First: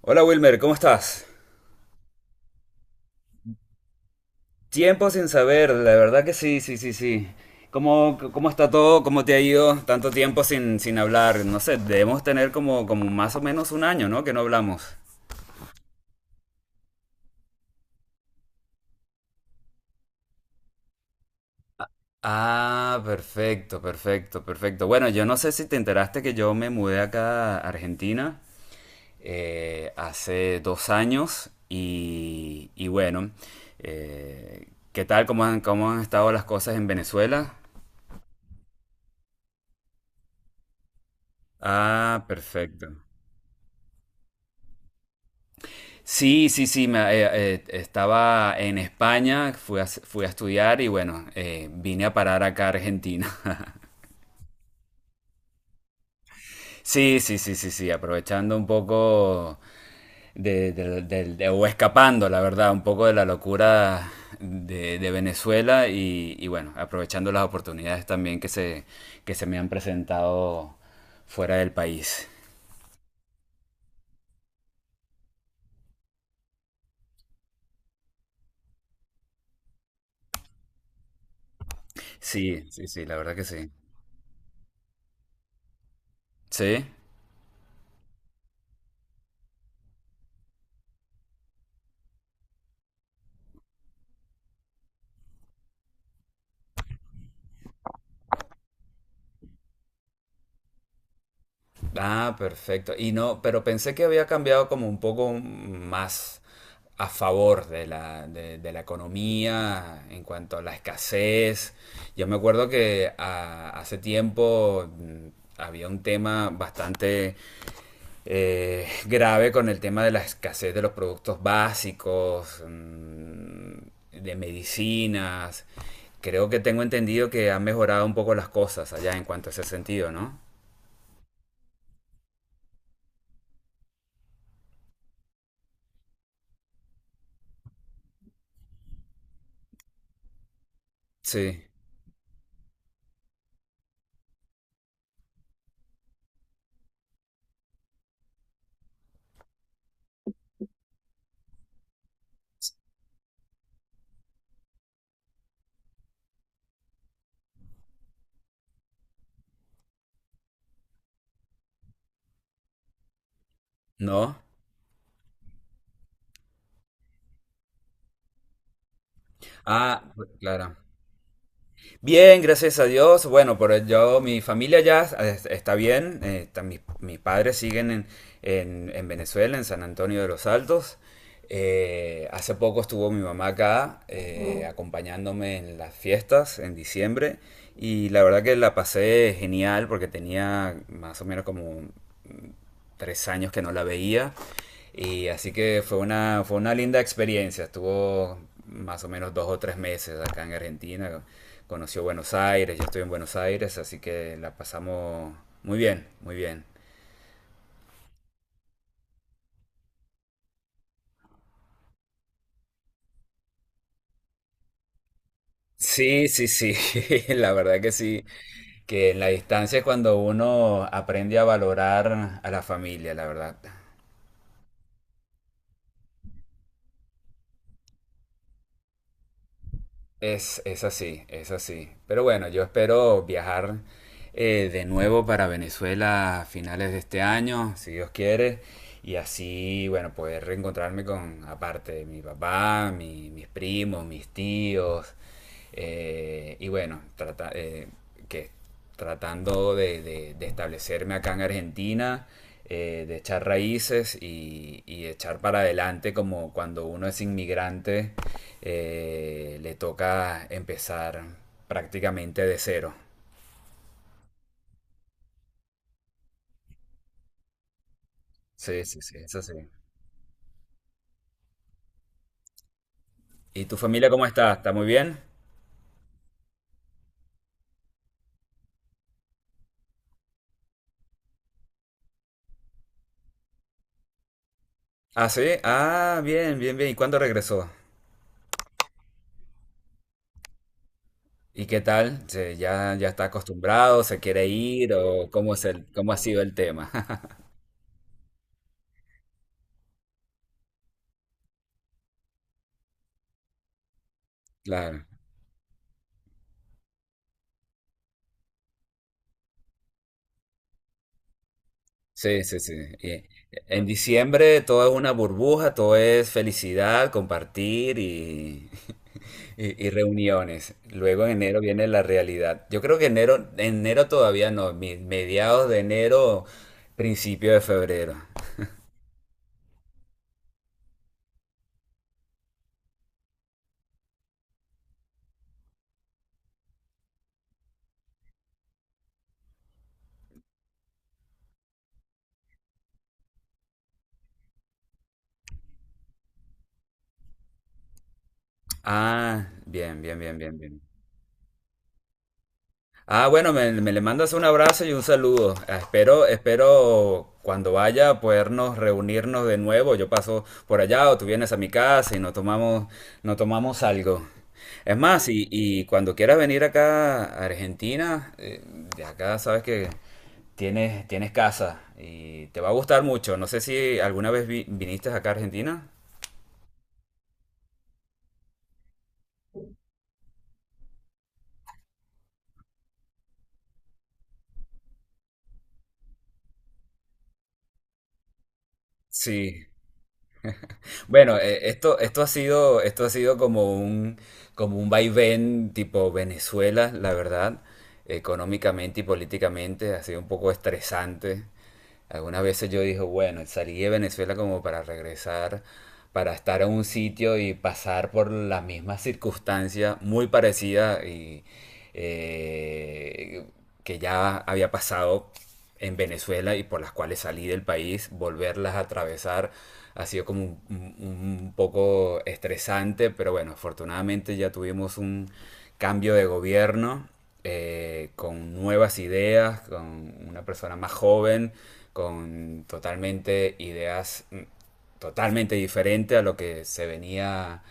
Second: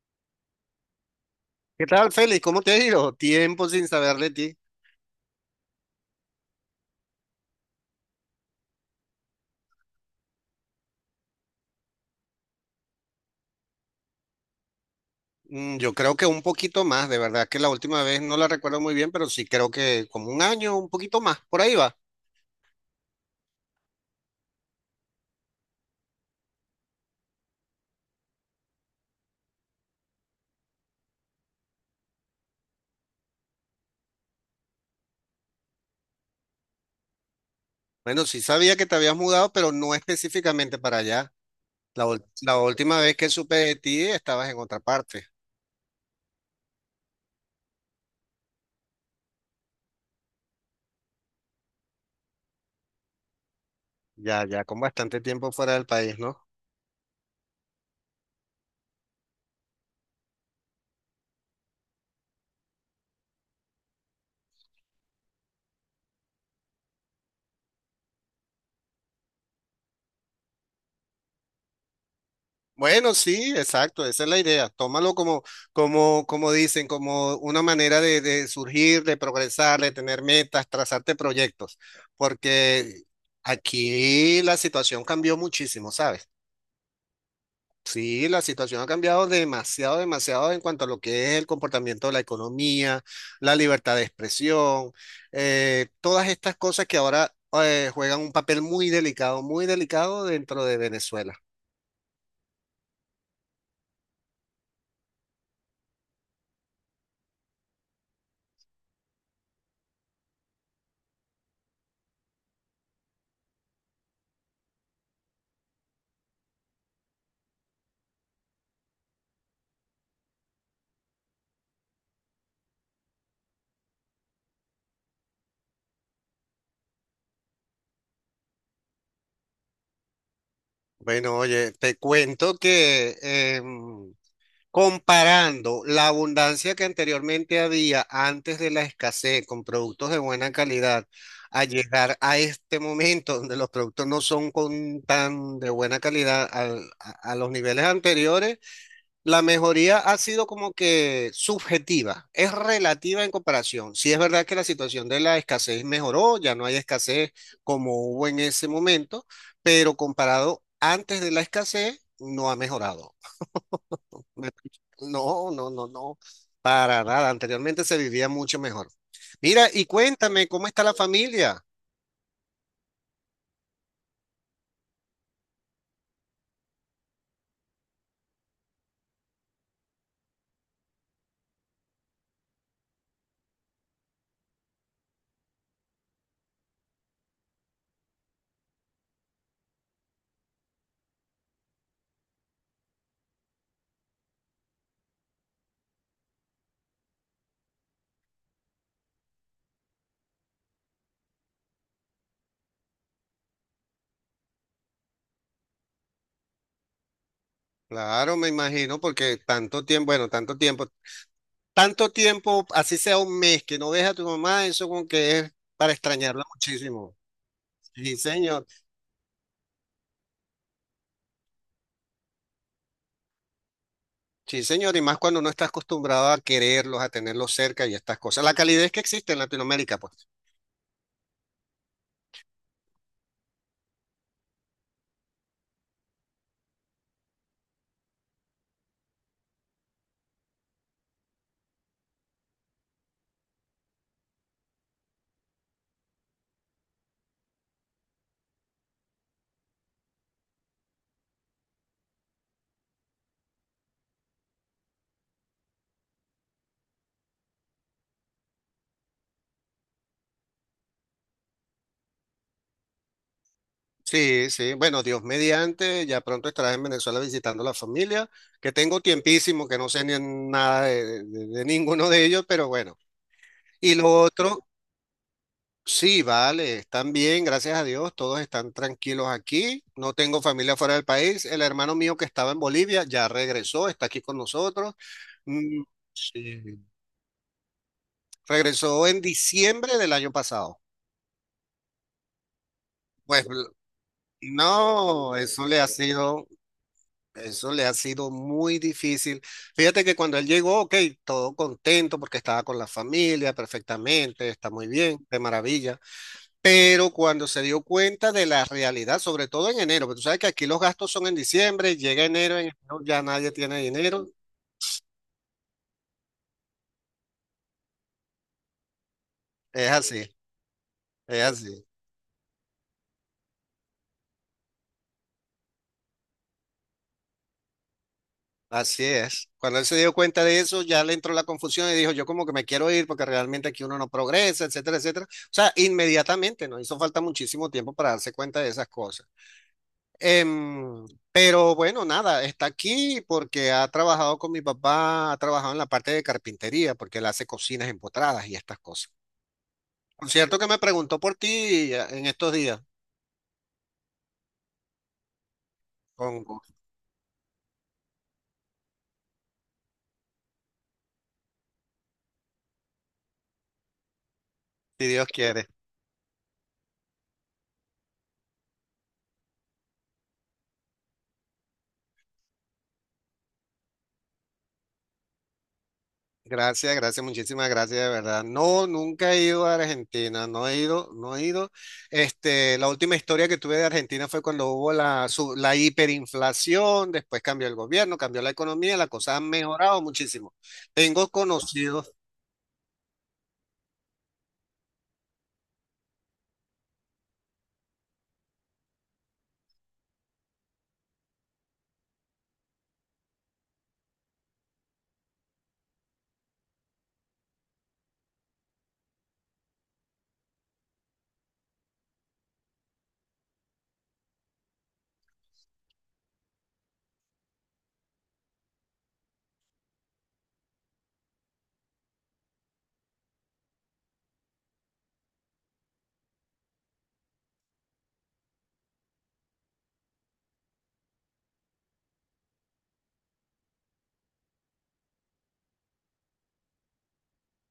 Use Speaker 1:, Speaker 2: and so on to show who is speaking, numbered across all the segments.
Speaker 1: Hola Wilmer, ¿cómo estás?
Speaker 2: ¿Qué tal, Félix? ¿Cómo te ha ido? Tiempo sin saber de ti.
Speaker 1: Tiempo sin saber, la verdad que sí, sí, sí, sí. ¿Cómo está todo? ¿Cómo te ha ido tanto tiempo sin hablar? No sé, debemos tener como más o menos un año, ¿no? Que no hablamos.
Speaker 2: Yo creo que un poquito más, de verdad que la última vez no la recuerdo muy bien, pero sí creo que como un año, un poquito más, por ahí va.
Speaker 1: Ah, perfecto, perfecto, perfecto. Bueno, yo no sé si te enteraste que yo me mudé acá a Argentina hace dos años y bueno, eh, ¿qué tal? ¿Cómo han estado las cosas en Venezuela?
Speaker 2: Bueno, sí sabía que te habías mudado, pero no específicamente para allá.
Speaker 1: Ah,
Speaker 2: La última
Speaker 1: perfecto.
Speaker 2: vez que supe de ti estabas en otra parte.
Speaker 1: Sí, sí, sí, estaba en España, fui a estudiar y bueno, vine a parar acá a Argentina.
Speaker 2: Ya, ya con bastante tiempo fuera del país, ¿no?
Speaker 1: Sí, sí, sí, sí, sí, aprovechando un poco o escapando, la verdad, un poco de la locura de Venezuela y bueno, aprovechando las oportunidades también que se me han presentado fuera del país.
Speaker 2: Bueno, sí, exacto, esa es la idea. Tómalo como dicen, como una manera de surgir, de progresar, de tener metas, trazarte proyectos,
Speaker 1: Sí, sí, sí,
Speaker 2: porque
Speaker 1: la verdad que sí.
Speaker 2: aquí la situación cambió muchísimo, ¿sabes?
Speaker 1: Sí.
Speaker 2: Sí, la situación ha cambiado demasiado, demasiado en cuanto a lo que es el comportamiento de la economía, la libertad de expresión, todas estas cosas que ahora juegan un papel muy delicado dentro de Venezuela.
Speaker 1: Ah, perfecto. Y no, pero pensé que había cambiado como un poco más a favor de de la economía en cuanto a la escasez. Yo me acuerdo que hace tiempo había un tema bastante grave con el tema de la escasez de los productos básicos, de medicinas. Creo que tengo entendido que han mejorado un poco las cosas allá en cuanto a ese sentido, ¿no?
Speaker 2: Bueno, oye, te cuento que comparando la abundancia que anteriormente había antes de la escasez con productos de buena calidad, a
Speaker 1: Sí.
Speaker 2: llegar a este momento donde los productos no son con tan de buena calidad a los niveles anteriores. La mejoría ha sido como que subjetiva, es relativa en comparación. Sí es verdad que la situación de la escasez mejoró, ya no hay escasez como hubo en ese momento, pero comparado antes de la escasez, no ha mejorado.
Speaker 1: ¿No?
Speaker 2: Me- No, no, no, no, para nada. Anteriormente se vivía mucho mejor. Mira, y
Speaker 1: Ah,
Speaker 2: cuéntame, ¿cómo
Speaker 1: claro.
Speaker 2: está la familia?
Speaker 1: Bien, gracias a Dios. Bueno, pero yo, mi familia está bien. Mis padres siguen en Venezuela, en San Antonio de los Altos. Hace poco estuvo mi mamá acá acompañándome en las fiestas en diciembre y la verdad que la pasé genial porque tenía más o menos como tres años que no la veía. Y así que fue una linda experiencia. Estuvo más o menos dos o tres meses acá en Argentina. Conoció Buenos Aires, yo estoy en Buenos Aires, así que la pasamos muy bien, muy bien.
Speaker 2: Claro, me imagino, porque tanto tiempo, bueno, tanto tiempo. Tanto tiempo, así sea un mes, que no ves a tu mamá, eso como que es para
Speaker 1: Sí,
Speaker 2: extrañarla
Speaker 1: sí, sí,
Speaker 2: muchísimo.
Speaker 1: la verdad que
Speaker 2: Sí,
Speaker 1: sí,
Speaker 2: señor.
Speaker 1: que en la distancia es cuando uno aprende a valorar a la familia, la verdad.
Speaker 2: Sí, señor. Y más cuando no estás acostumbrado a quererlos, a tenerlos cerca y estas cosas. La calidez que existe en Latinoamérica, pues.
Speaker 1: Es así, es así. Pero bueno, yo espero viajar de nuevo para Venezuela a finales de este año, si Dios quiere, y así, bueno, poder reencontrarme con, aparte de mi papá, mis primos, mis tíos, eh, y bueno, trata, eh, que tratando de, de establecerme acá en Argentina, de echar raíces y echar para adelante como cuando uno es inmigrante, le toca empezar prácticamente de cero.
Speaker 2: Sí, sí. Bueno, Dios mediante, ya pronto estarás en Venezuela visitando a la familia, que
Speaker 1: Sí, sí,
Speaker 2: tengo
Speaker 1: sí, eso sí.
Speaker 2: tiempísimo, que no sé ni nada de, de ninguno de ellos, pero bueno.
Speaker 1: ¿Y tu
Speaker 2: Y
Speaker 1: familia
Speaker 2: lo
Speaker 1: cómo está?
Speaker 2: otro,
Speaker 1: ¿Está muy bien?
Speaker 2: sí, vale, están bien, gracias a Dios, todos están tranquilos aquí. No tengo familia fuera del país. El hermano mío que estaba en Bolivia ya regresó, está aquí con nosotros.
Speaker 1: Ah, sí.
Speaker 2: Mm,
Speaker 1: Ah, bien,
Speaker 2: sí,
Speaker 1: bien, bien. ¿Y cuándo regresó?
Speaker 2: Regresó en diciembre del año pasado.
Speaker 1: ¿Y qué tal? ¿Ya está
Speaker 2: Pues l-
Speaker 1: acostumbrado? ¿Se quiere ir? ¿O
Speaker 2: no,
Speaker 1: cómo es
Speaker 2: eso le ha
Speaker 1: cómo ha sido
Speaker 2: sido,
Speaker 1: el tema?
Speaker 2: eso le ha sido muy difícil. Fíjate que cuando él llegó, ok, todo contento porque estaba con la familia perfectamente, está muy
Speaker 1: Claro,
Speaker 2: bien, de maravilla. Pero cuando se dio cuenta de la realidad, sobre todo en enero, porque tú sabes que aquí los gastos son en diciembre, llega
Speaker 1: sí,
Speaker 2: enero,
Speaker 1: sí,
Speaker 2: en
Speaker 1: sí.
Speaker 2: enero ya
Speaker 1: Y
Speaker 2: nadie tiene
Speaker 1: en
Speaker 2: dinero.
Speaker 1: diciembre todo es una burbuja, todo es felicidad, y
Speaker 2: Es así,
Speaker 1: reuniones. Luego en
Speaker 2: es
Speaker 1: enero viene
Speaker 2: así,
Speaker 1: la realidad. Yo creo que enero todavía no, mediados de enero, principio de febrero.
Speaker 2: así es. Cuando él se dio cuenta de eso, ya le entró la confusión y dijo, yo como que me quiero ir porque realmente aquí uno no progresa, etcétera, etcétera. O sea, inmediatamente, nos hizo falta muchísimo tiempo para darse cuenta de esas cosas. Em, pero bueno, nada, está aquí porque ha trabajado con mi papá, ha trabajado en la parte de carpintería, porque él hace cocinas empotradas y estas cosas.
Speaker 1: Ah, bien, bien,
Speaker 2: Por
Speaker 1: bien, bien,
Speaker 2: cierto que me
Speaker 1: bien.
Speaker 2: preguntó por ti en estos días,
Speaker 1: Ah, bueno, me le mandas un abrazo y un saludo. Ah, espero,
Speaker 2: con,
Speaker 1: espero cuando vaya a podernos reunirnos de nuevo. Yo paso por allá o tú vienes a mi casa y no tomamos algo. Es
Speaker 2: si Dios
Speaker 1: más,
Speaker 2: quiere.
Speaker 1: y cuando quieras venir acá a Argentina, de acá sabes que tienes casa y te va a gustar mucho. No sé si alguna vez viniste acá a Argentina.
Speaker 2: Gracias, gracias, muchísimas gracias, de verdad. No, nunca he ido a Argentina, no he ido, no he ido. Este, la última historia que tuve de Argentina fue cuando hubo la hiperinflación, después cambió el gobierno, cambió la economía, las cosas han
Speaker 1: Sí.
Speaker 2: mejorado muchísimo. Tengo
Speaker 1: Bueno,
Speaker 2: conocidos,
Speaker 1: esto ha sido como como un vaivén tipo Venezuela, la verdad, económicamente y políticamente, ha sido un poco estresante algunas veces. Yo dije, bueno, salí de Venezuela como para regresar, para estar en un sitio y pasar por las mismas circunstancias muy parecidas y eh, que ya había pasado en Venezuela y por las cuales salí del país. Volverlas a atravesar ha sido como un poco estresante, pero bueno, afortunadamente ya tuvimos un cambio de gobierno con nuevas ideas, con una persona más joven con totalmente ideas totalmente diferentes a lo que se venía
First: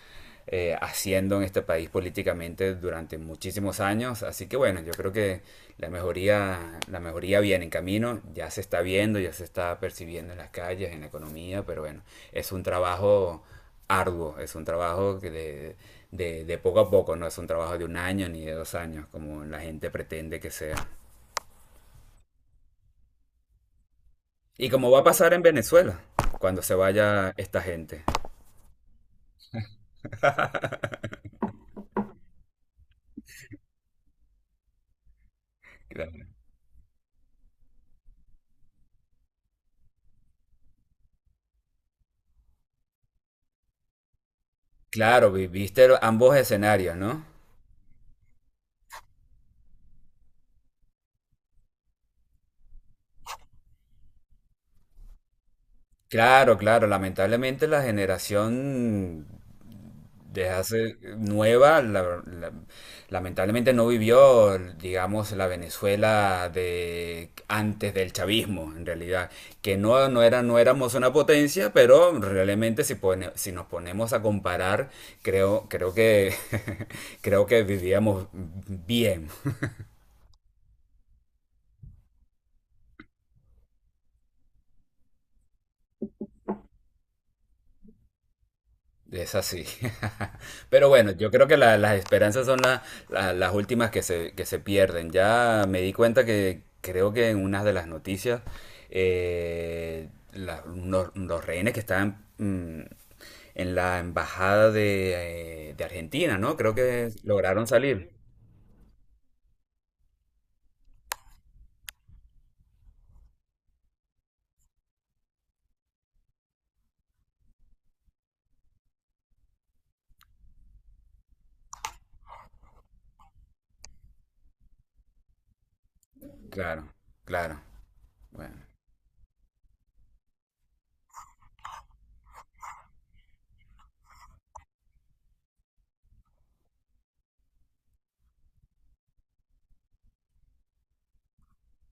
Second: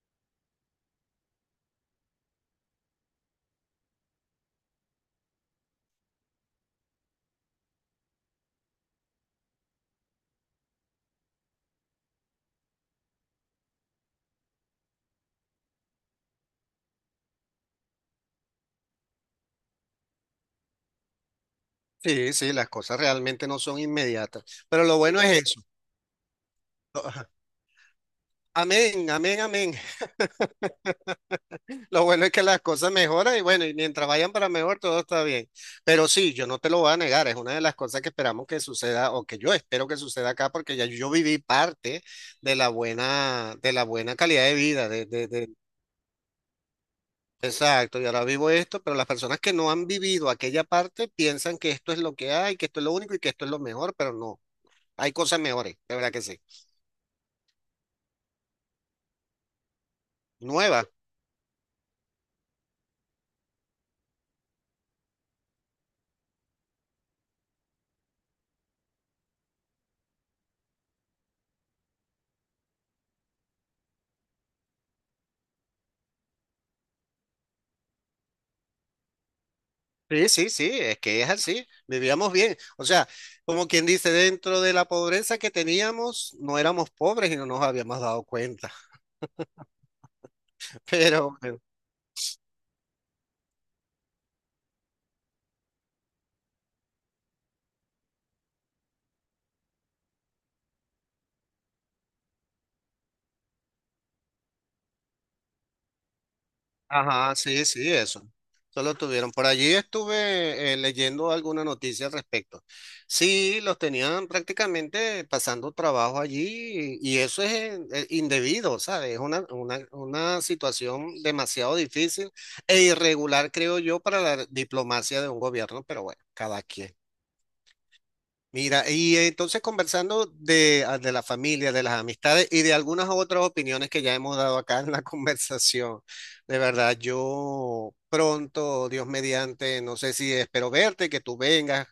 Speaker 1: haciendo en este país políticamente durante muchísimos años. Así que bueno, yo creo que la mejoría viene en camino, ya se está viendo, ya se está percibiendo en las calles, en la economía, pero bueno, es un trabajo arduo, es un trabajo de poco a poco, no es un trabajo de un año ni de dos años, como la gente pretende que sea.
Speaker 2: sí, sí, las cosas realmente no son inmediatas,
Speaker 1: Y
Speaker 2: pero
Speaker 1: como
Speaker 2: lo
Speaker 1: va a
Speaker 2: bueno
Speaker 1: pasar en
Speaker 2: es eso.
Speaker 1: Venezuela, cuando se vaya esta gente.
Speaker 2: Amén, amén, amén. Lo bueno es que las cosas mejoran y bueno, y mientras vayan para mejor, todo está bien. Pero
Speaker 1: Claro.
Speaker 2: sí, yo no te lo voy a negar, es una de las cosas que esperamos que suceda o que yo espero que suceda acá porque ya yo viví parte de la buena calidad de vida, de, de,
Speaker 1: Claro,
Speaker 2: de-
Speaker 1: viste ambos escenarios, ¿no?
Speaker 2: Exacto, y ahora vivo esto, pero las personas que no han vivido aquella parte piensan que esto es lo que hay, que esto es lo único y que esto es lo mejor, pero no, hay cosas mejores, de verdad que sí.
Speaker 1: Claro, claro, lamentablemente la generación de
Speaker 2: Nuevas.
Speaker 1: hace nueva, lamentablemente no vivió, digamos, la Venezuela de antes del chavismo, en realidad, que no, no era, no éramos una potencia, pero realmente si, si nos ponemos a comparar, creo que, creo que vivíamos bien.
Speaker 2: Sí, sí, sí, es que es así, vivíamos bien. O sea, como quien dice, dentro de la pobreza que teníamos, no éramos pobres y no nos habíamos dado cuenta.
Speaker 1: Es así. Pero bueno, yo
Speaker 2: Pero,
Speaker 1: creo que
Speaker 2: bueno,
Speaker 1: las esperanzas son las últimas que se pierden. Ya me di cuenta que creo que en una de las noticias, los rehenes que estaban en la embajada de Argentina, ¿no? Creo que
Speaker 2: ajá, sí,
Speaker 1: lograron
Speaker 2: sí,
Speaker 1: salir.
Speaker 2: eso. Solo tuvieron. Por allí estuve leyendo alguna noticia al respecto. Sí, los tenían prácticamente pasando trabajo allí y eso es indebido, ¿sabes? Es una situación demasiado difícil e irregular, creo yo, para la diplomacia de un gobierno, pero bueno, cada
Speaker 1: Claro,
Speaker 2: quien.
Speaker 1: claro. Bueno.
Speaker 2: Mira, y entonces conversando de, ah, de la familia, de las amistades y de algunas otras opiniones que ya hemos dado acá en la conversación, de verdad, yo pronto, Dios mediante, no sé si espero verte, que tú vengas,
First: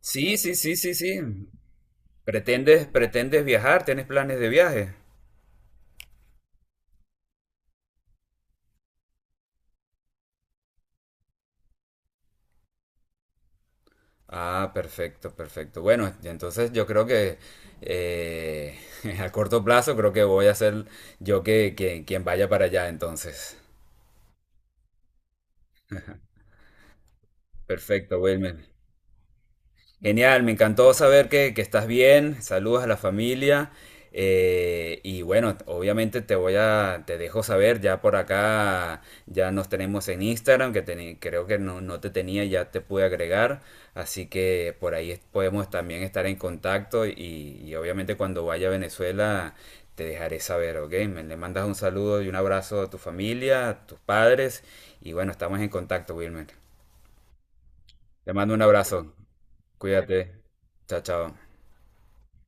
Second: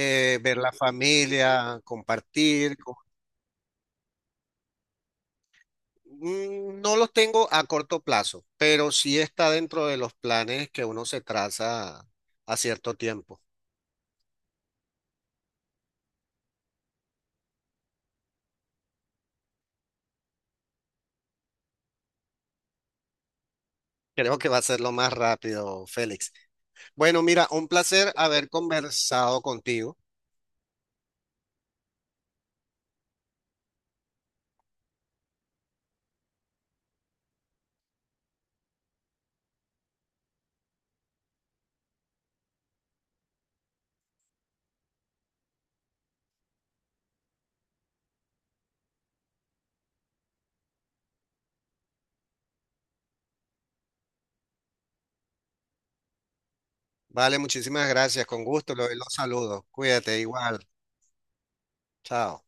Speaker 1: Sí, sí,
Speaker 2: ver la
Speaker 1: sí, sí, sí.
Speaker 2: familia, compartir.
Speaker 1: ¿Pretendes viajar? ¿Tienes planes de viaje?
Speaker 2: No los tengo a corto plazo, pero sí está dentro de los planes que uno se traza a cierto tiempo.
Speaker 1: Ah, perfecto, perfecto. Bueno, y entonces yo creo que eh, a corto plazo creo que voy a ser yo quien vaya para allá entonces.
Speaker 2: Creo que va a ser lo más rápido, Félix. Bueno, mira, un placer
Speaker 1: Perfecto,
Speaker 2: haber
Speaker 1: Wilmer.
Speaker 2: conversado contigo.
Speaker 1: Genial, me encantó saber que estás bien. Saludos a la familia. Y bueno, obviamente te dejo saber, ya por acá ya nos tenemos en Instagram, creo que no, no te tenía, ya te pude agregar. Así que por ahí podemos también estar en contacto y obviamente cuando vaya a Venezuela te dejaré saber, ¿ok? Me le mandas un saludo y un abrazo a tu familia, a tus padres. Y bueno, estamos en contacto, Wilmer.
Speaker 2: Vale, muchísimas gracias.
Speaker 1: Te
Speaker 2: Con
Speaker 1: mando un
Speaker 2: gusto, los
Speaker 1: abrazo.
Speaker 2: saludos. Cuídate
Speaker 1: Cuídate.
Speaker 2: igual.
Speaker 1: Chao, chao.
Speaker 2: Chao.